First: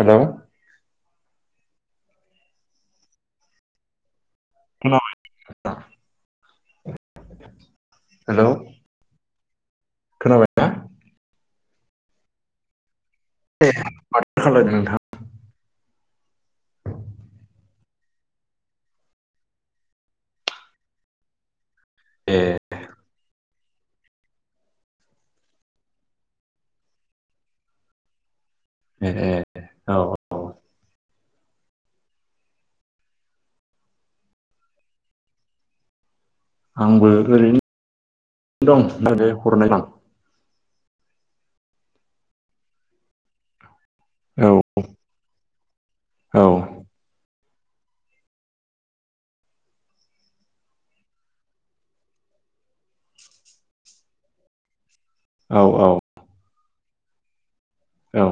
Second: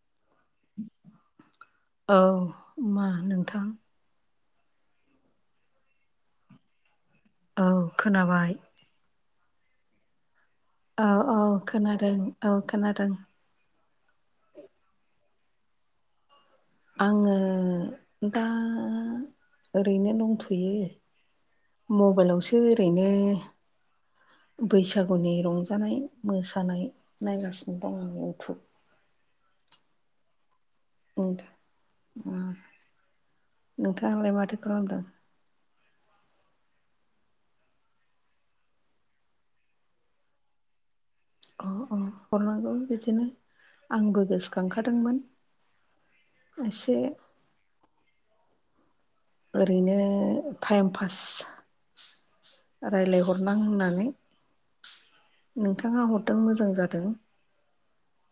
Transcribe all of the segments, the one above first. Hello औ नोंथां [unintelligible] औ हेलौ खोनाबाय खोनाबायना औ औ खोनादों औ खोनादों [unintelligible] नोंथां आङो दा ओरैनो दंथ'यो ए मबाइलावसो ओरैनो बैसागुनि रंजानाय मोसानाय नायगासिनो दं आं इउटुब ए ए औ औ [unintelligible] नोंथाङालाय माथो खालामदों आंबो ओरैनो दं हरनाय दं औ हरनांगौ बिदिनो आंबो आं औ गोसोखांखादोंमोन औ एसे ओरैनो टाइम पास रायज्लायहरनां होननानै औ नोंथाङा हरदों मोजां जादों। औ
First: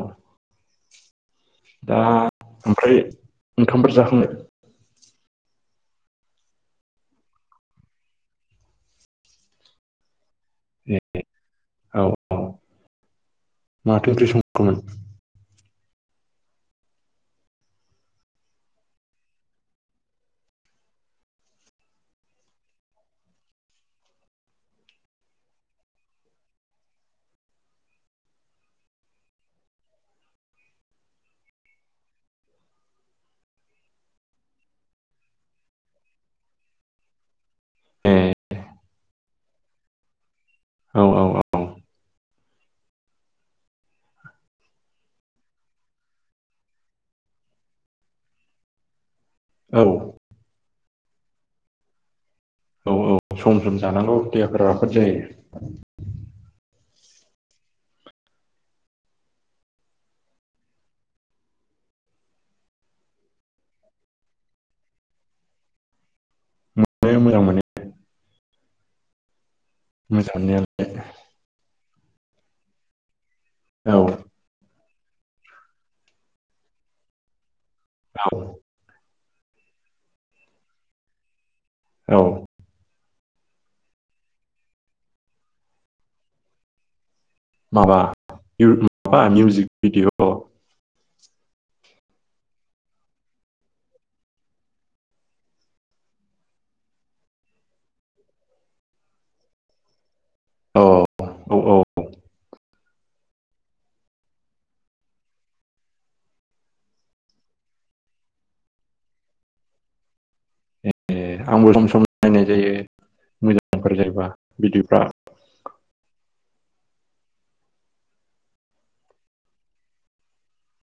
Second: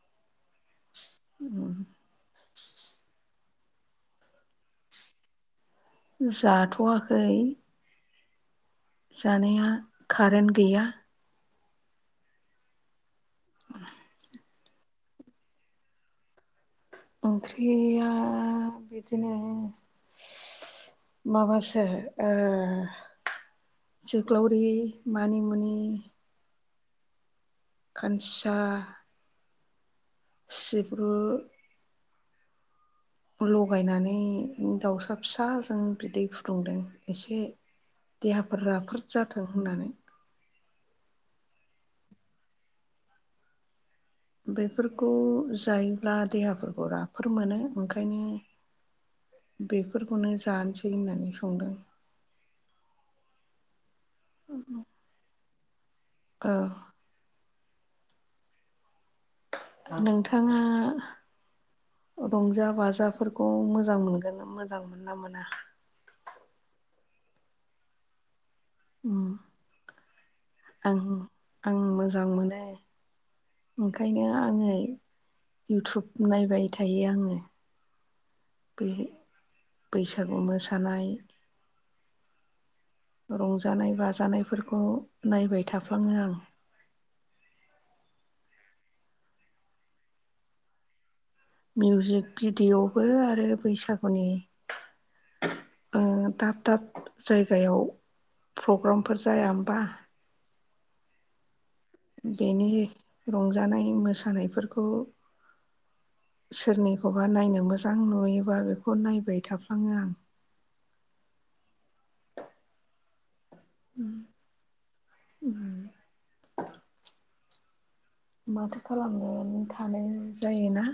[inaudible] ओ ओमफ्राय ओंखामफोर जाखांबाय जाथ'वाखै जानाया खारेन गैया औ औ माथो ओंख्रि संखोमोन ओंख्रिया बिदिनो माबासो ओ जोग्लावरि मानिमुनि खानसा सिब्रु लगायनानै दावसा फिसाजों बिदै फुदुंदों एसे ए देहाफोरा राफोद जाथों होन्ना नै औ बेफोरखौ जायोब्ला देहाफोरखौ राफोद मोनो ओंखायनो औ बेफोरखौनो जानोसै होननानै संदों औ औ सम सम जानांगौ देहाफोरा राफोद जायो औ नोंथाङा रंजा बाजाफोरखौ मोजां मोनगोन मोजां मोनोना मोना मोनो मोजां मोनो उ मोसानायालाय आं मोजां मोनो औ ओंखायनो आङो इउटुब नायबाय थायो आङो व बे बैसागु मोसानाय औ रंजानाय बाजानायफोरखौ नायबाय थाफ्लाङो आं माबा माबा मिउजिक मिउजिक भिडिय'आवबो आरो बैसागुनि दाब दाब जायगायाव प्रग्रामफोर जाया होमबा औ औ औ बेनि रंजानाय मोसानायफोरखौ सोरनिखौबा नायनो मोजां नुयोबा बेखौ नायबाय थाफ्लाङो आं ए आंबो सम सम नायनाय जायो मोजांफोर जायोबा भिडिअफ्रा उ माथो खालामनानै थानो जायोना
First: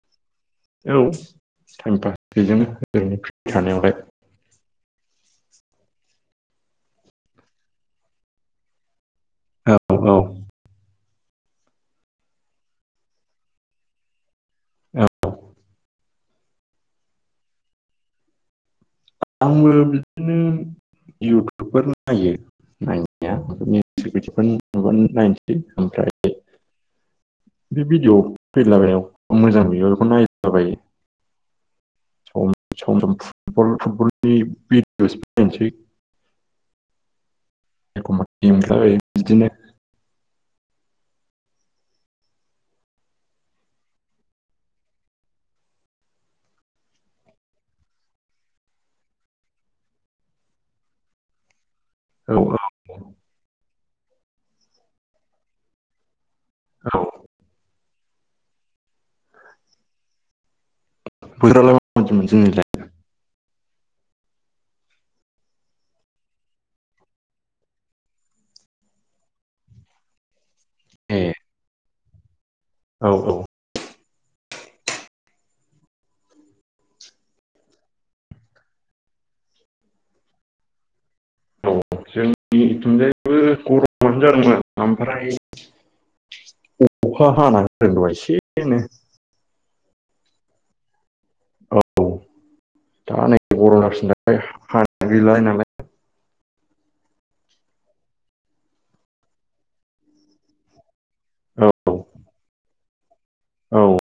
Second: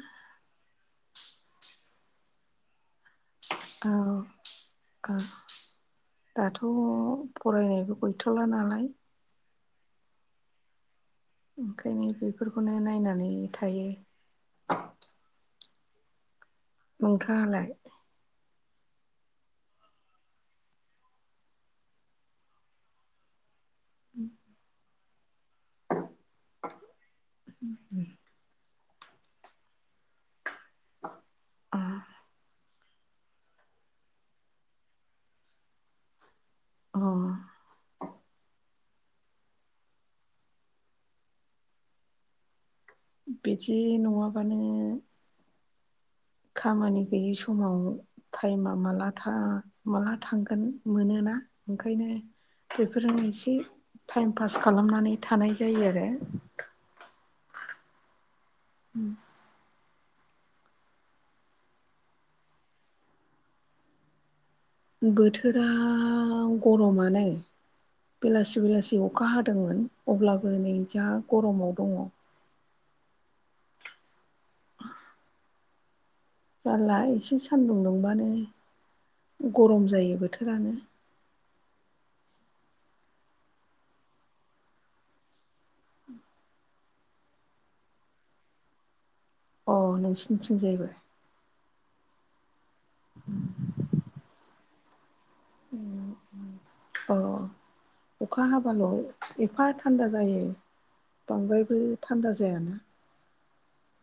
औ टाइम पास बेजोंनो [unintelligible] औ दाथ' फरायनायबो गैथ'ला नालाय औ औ ओंखायनो बेफोरखौनो नायनानै थायो औ नोंथाङालाय आंबो बिदिनो इउटुबफोर नायो नायनाया नुबानो नायनोसै ओमफ्राय बे भिडिय' फैलाबायनायाव मोजां नुयोब्ला बेखौ नायलाबायो अ सम सम सम फुटब फुटबलनि भिडिअसबो नायनोसै अ एखमबा गेमयो बिदिनो बिदि नङाबानो खामानि गैयि समाव टाइमा माला माला थांगोन मोनोना ओंखायनो औ औ बेफोरजों एसे टाइम पास खालामनानै थानाय जायो आरो औ उम बोथोरावल' [unintelligible] बोथोरा गरमानो बेलासि बेलासि अखा हादोंमोन अब्लाबो नै जा ए गरमाव दङ औ औ जारला एसे सानदुं दुंबानो गरम जायो बोथोरानो औ जोंनि थुनजायाबो गरमनो जादोंमोन ओमफ्राय अखा हाना [unintelligible] एसेनो अ नोंसिनिथिंजायबो औ दा नै [unintelligible] नालाय अ अखा हाबाल' एफा थान्दा जायो बांद्रायबो औ थान्दा जायाना औ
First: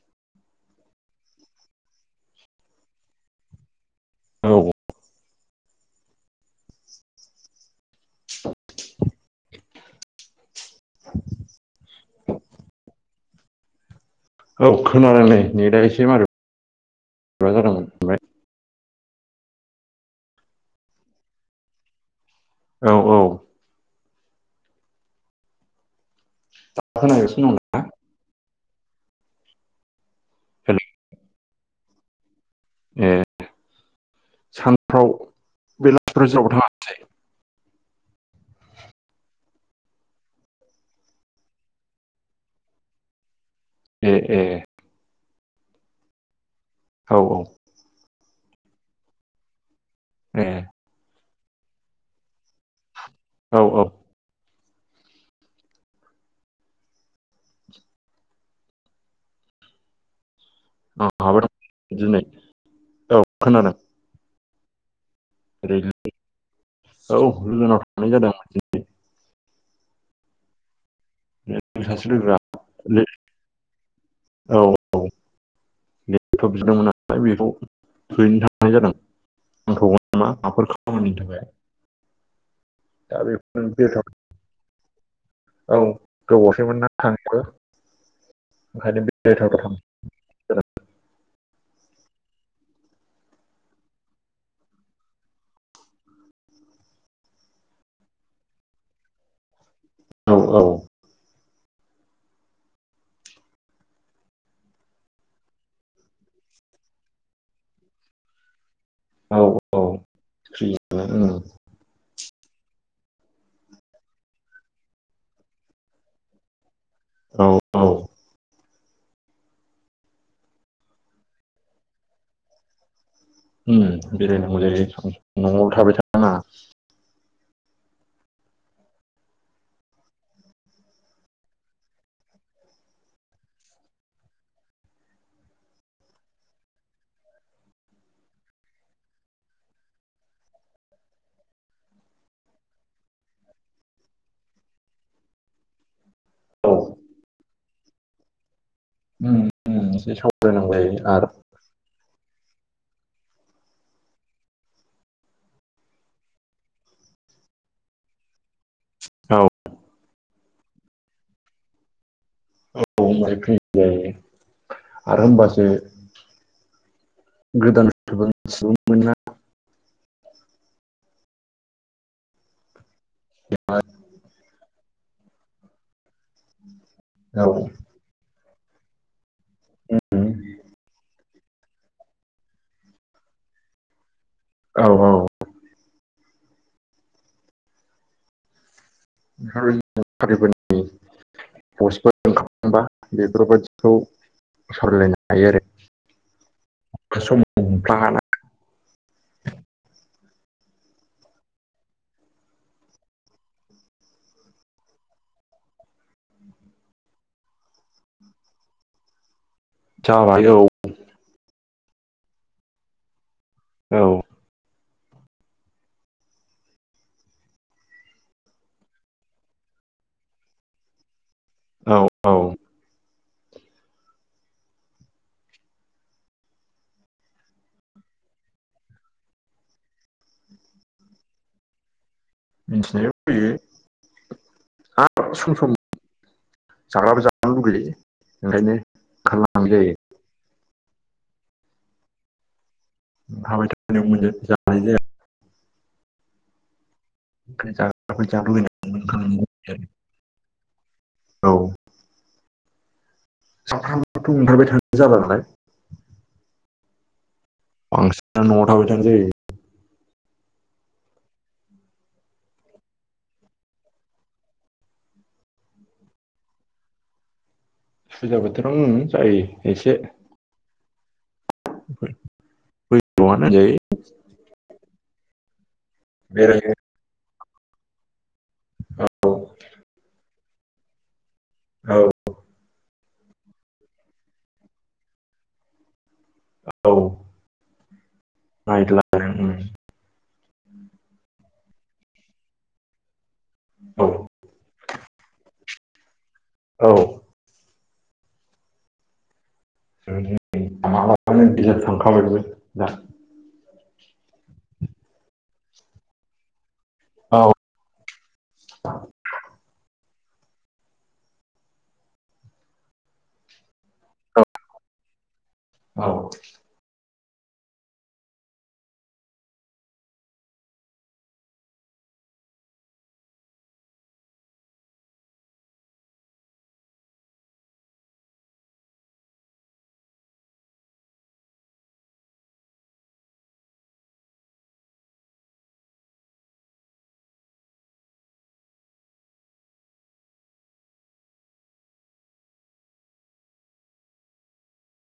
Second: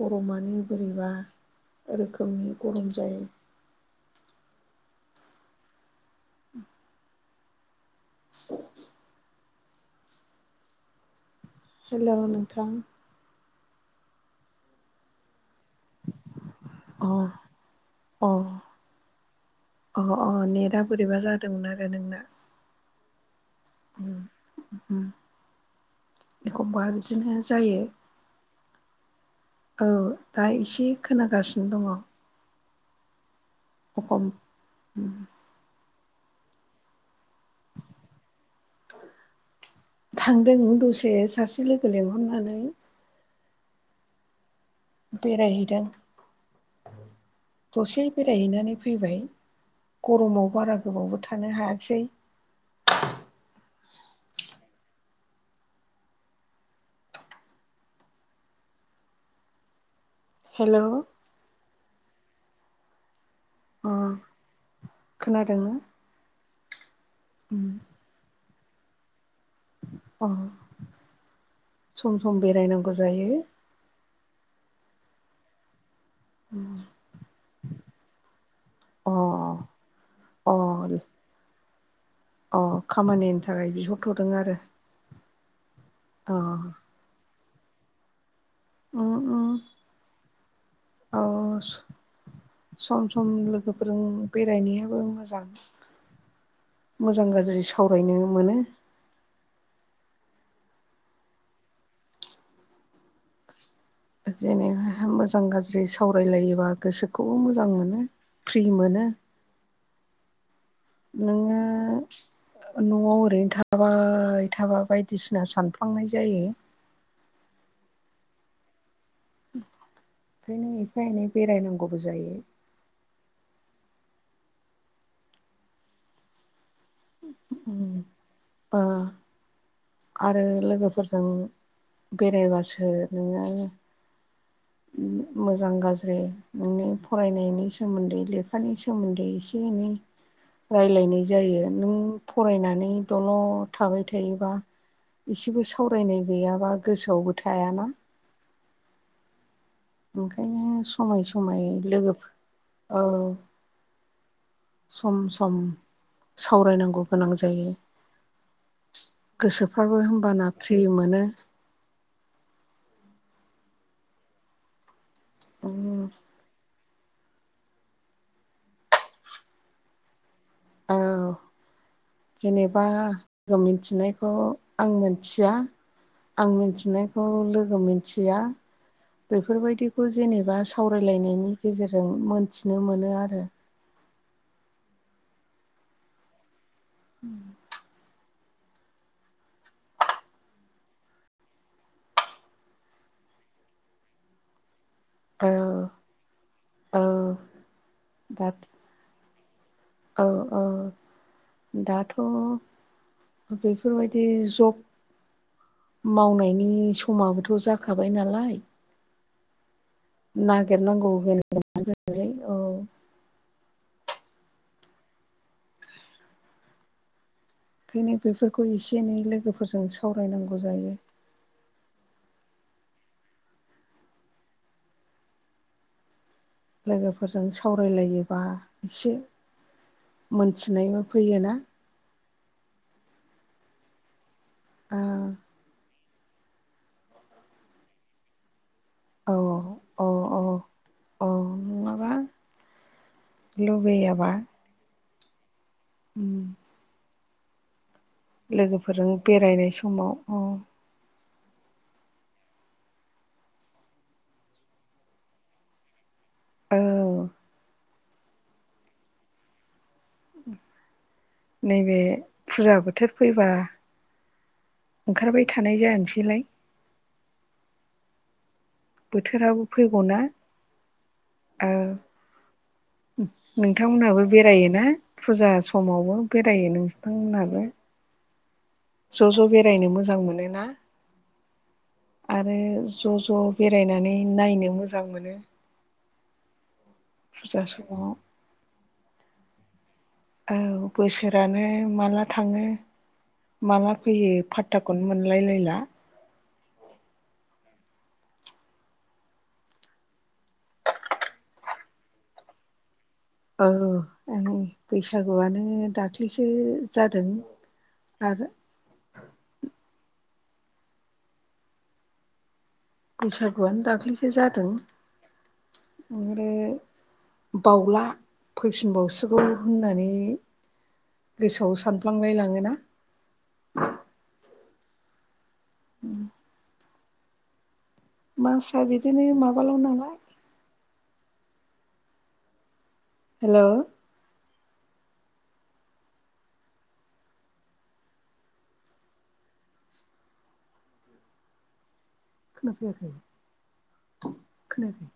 गरमानो बोरैबा रोखोमनि गरम जायो औ [unintelligible] हेलौ नोंथां औ खोनादों नै नेदा एसे मार अ अ अ अ नेटआ बोरैबा जादों आरो नोंना औ औ उम एखमबा बिदिनो खोनागासिनो दं जायो ना औ दा हेल' एसे खोनागासिनो दङ ए एखम सानफ्राव बेलासिफोर [unintelligible] [inaudible] थांदों दसे सासे लोगो लिंहरनानै ए ए बेरायहैदों औ औ दसे बेरायहैनानै फैबाय ए गरमाव बारा गोबावबो थानो हायासै औ औ हेलौ [unintelligible] दिनै औ खोनादों अ खोनादोंना ओरैनो औ गोजानाव थांनाय जादों अ सासे सम लोगोआ सम बेरायनांगौ जायो औ औ [unintelligible] बिदोंमोन आं फ्राय बेखौ थैनो थांनाय जादों अ नांथावगोन नामा अ माफोर खामानिनि थाखाय अ दा खामानिनि बेखौनो थाखाय बेरायथाव बिहरथ'दों आरो औ अ उम उम [unintelligible] थांसै औ सम सम लोगोफोरजों बेरायनायाबो मोजां मोजां गाज्रि सावरायनो मोनो औ औ जेनेबा मोजां गाज्रि सावरायलायोबा गोसोखौबो मोजां मोनो फ्रि मोनो औ औ उम नोङो न'आव ओरैनो थाबाय थाबा बायदिसिना सानफ्लांनाय जायो औ औ ओंखायनो एफा एनै बेरायनांगौबो जायो बेरायनांगौ जायो न'आव थाबाय थानाङा उम ओ आरो लोगोफोरजों बेरायबासो नोङो [inaudible] मोजां गाज्रि नोंनि फरायनायनि सोमोन्दै लेखानि सोमोन्दै एसे एनै राय्लायनाय जायो नों फरायनानै दल' थाबाय थायोबा इसेबो सावरायनाय औ गैयाबा गोसोआवबो थायाना उम उम एसे सावरायनांगौ ओंखायनो जायो समाय आरो समय लोगोफोर औ सम सम सावरायनांगौ गोनां जायो औ गोसोफ्राबो होमबाना फ्रि मोनो औ होनबाय फै जायो आरो होनबासो उम गोदान सुबुं सुबुं मोना औ जेनेबा लोगो मिन्थिनायखौ आं मिथिया आं मिथिनायखौ औ लोगो मोनथिया बेफोरबायदिखौ उम जेनेबा सावरायलायनायनि गेजेरजों मोनथिनो मोनो आरो औ औ [inaudible] [unintelligible] पस्टफोर ओंखारबा बेफोरबायदिखौ सावरायलायनाय हायो आरो समाव मोनमफ्लाङाना द औ औ दाथ' बेफोरबायदि जब मावनायनि समाबोथ' जाखाबाय नालाय जाबाय औ नागिरनांगौ होनलाय औ औ ओंखायनो बेफोरखौ एसे एनै लोगोफोरजों सावरायनांगौ जायो औ औ लोगोफोरजों सावरायलायोबा एसे मोनथिनायबो फैयोना मिथिनाय फैयो आरो औ सम सम [unintelligible] औ औ औ नङाबा हाबाय थानो मोन लुबैयाबा जानाय जाया उम लोगोफोरजों बेरायनाय [unintelligible] समाव औ औ साथाथामाथ' ओंखारबाय थानो जाला नालाय औ बांसिनानो न आव थाबाय थानाय जायो नैबे फुजा बोथोर फैबा ओंखारबाय थानाय जानोसैलाय फुजा बोथोरावनो उम जायो बोथोराबो एसे फैगौना औ बैसोआनो होनजायो नोंथांमोनहाबो बेरायोना फुजा समाव नबो बेरायो नोंथांमोनहाबो ज' ज' बेरायनो मोजां मोनो ना औ आरो ज' ज' बेरायनानै नायनो मोजां मोनो औ फुजा समाव [inaudible] औ बोसोरानो माला थाङो माला औ फैयो पात्ताखौनो मोनलायलायला औ [unintelligible] थांखाबायमोन दा औ बैसागुआनो दाख्लिसो जादों औ आरो बैसागुआनो दाख्लैसो औ जादों औ ओमफ्राय बावला फैफिनबावसिगौ होननानै गोसोआव सानफ्लांलाय लाङोना उम मासआ बिदिनो माबाल' नालाय हेलौ खोनाफैयाखै खोनायाखै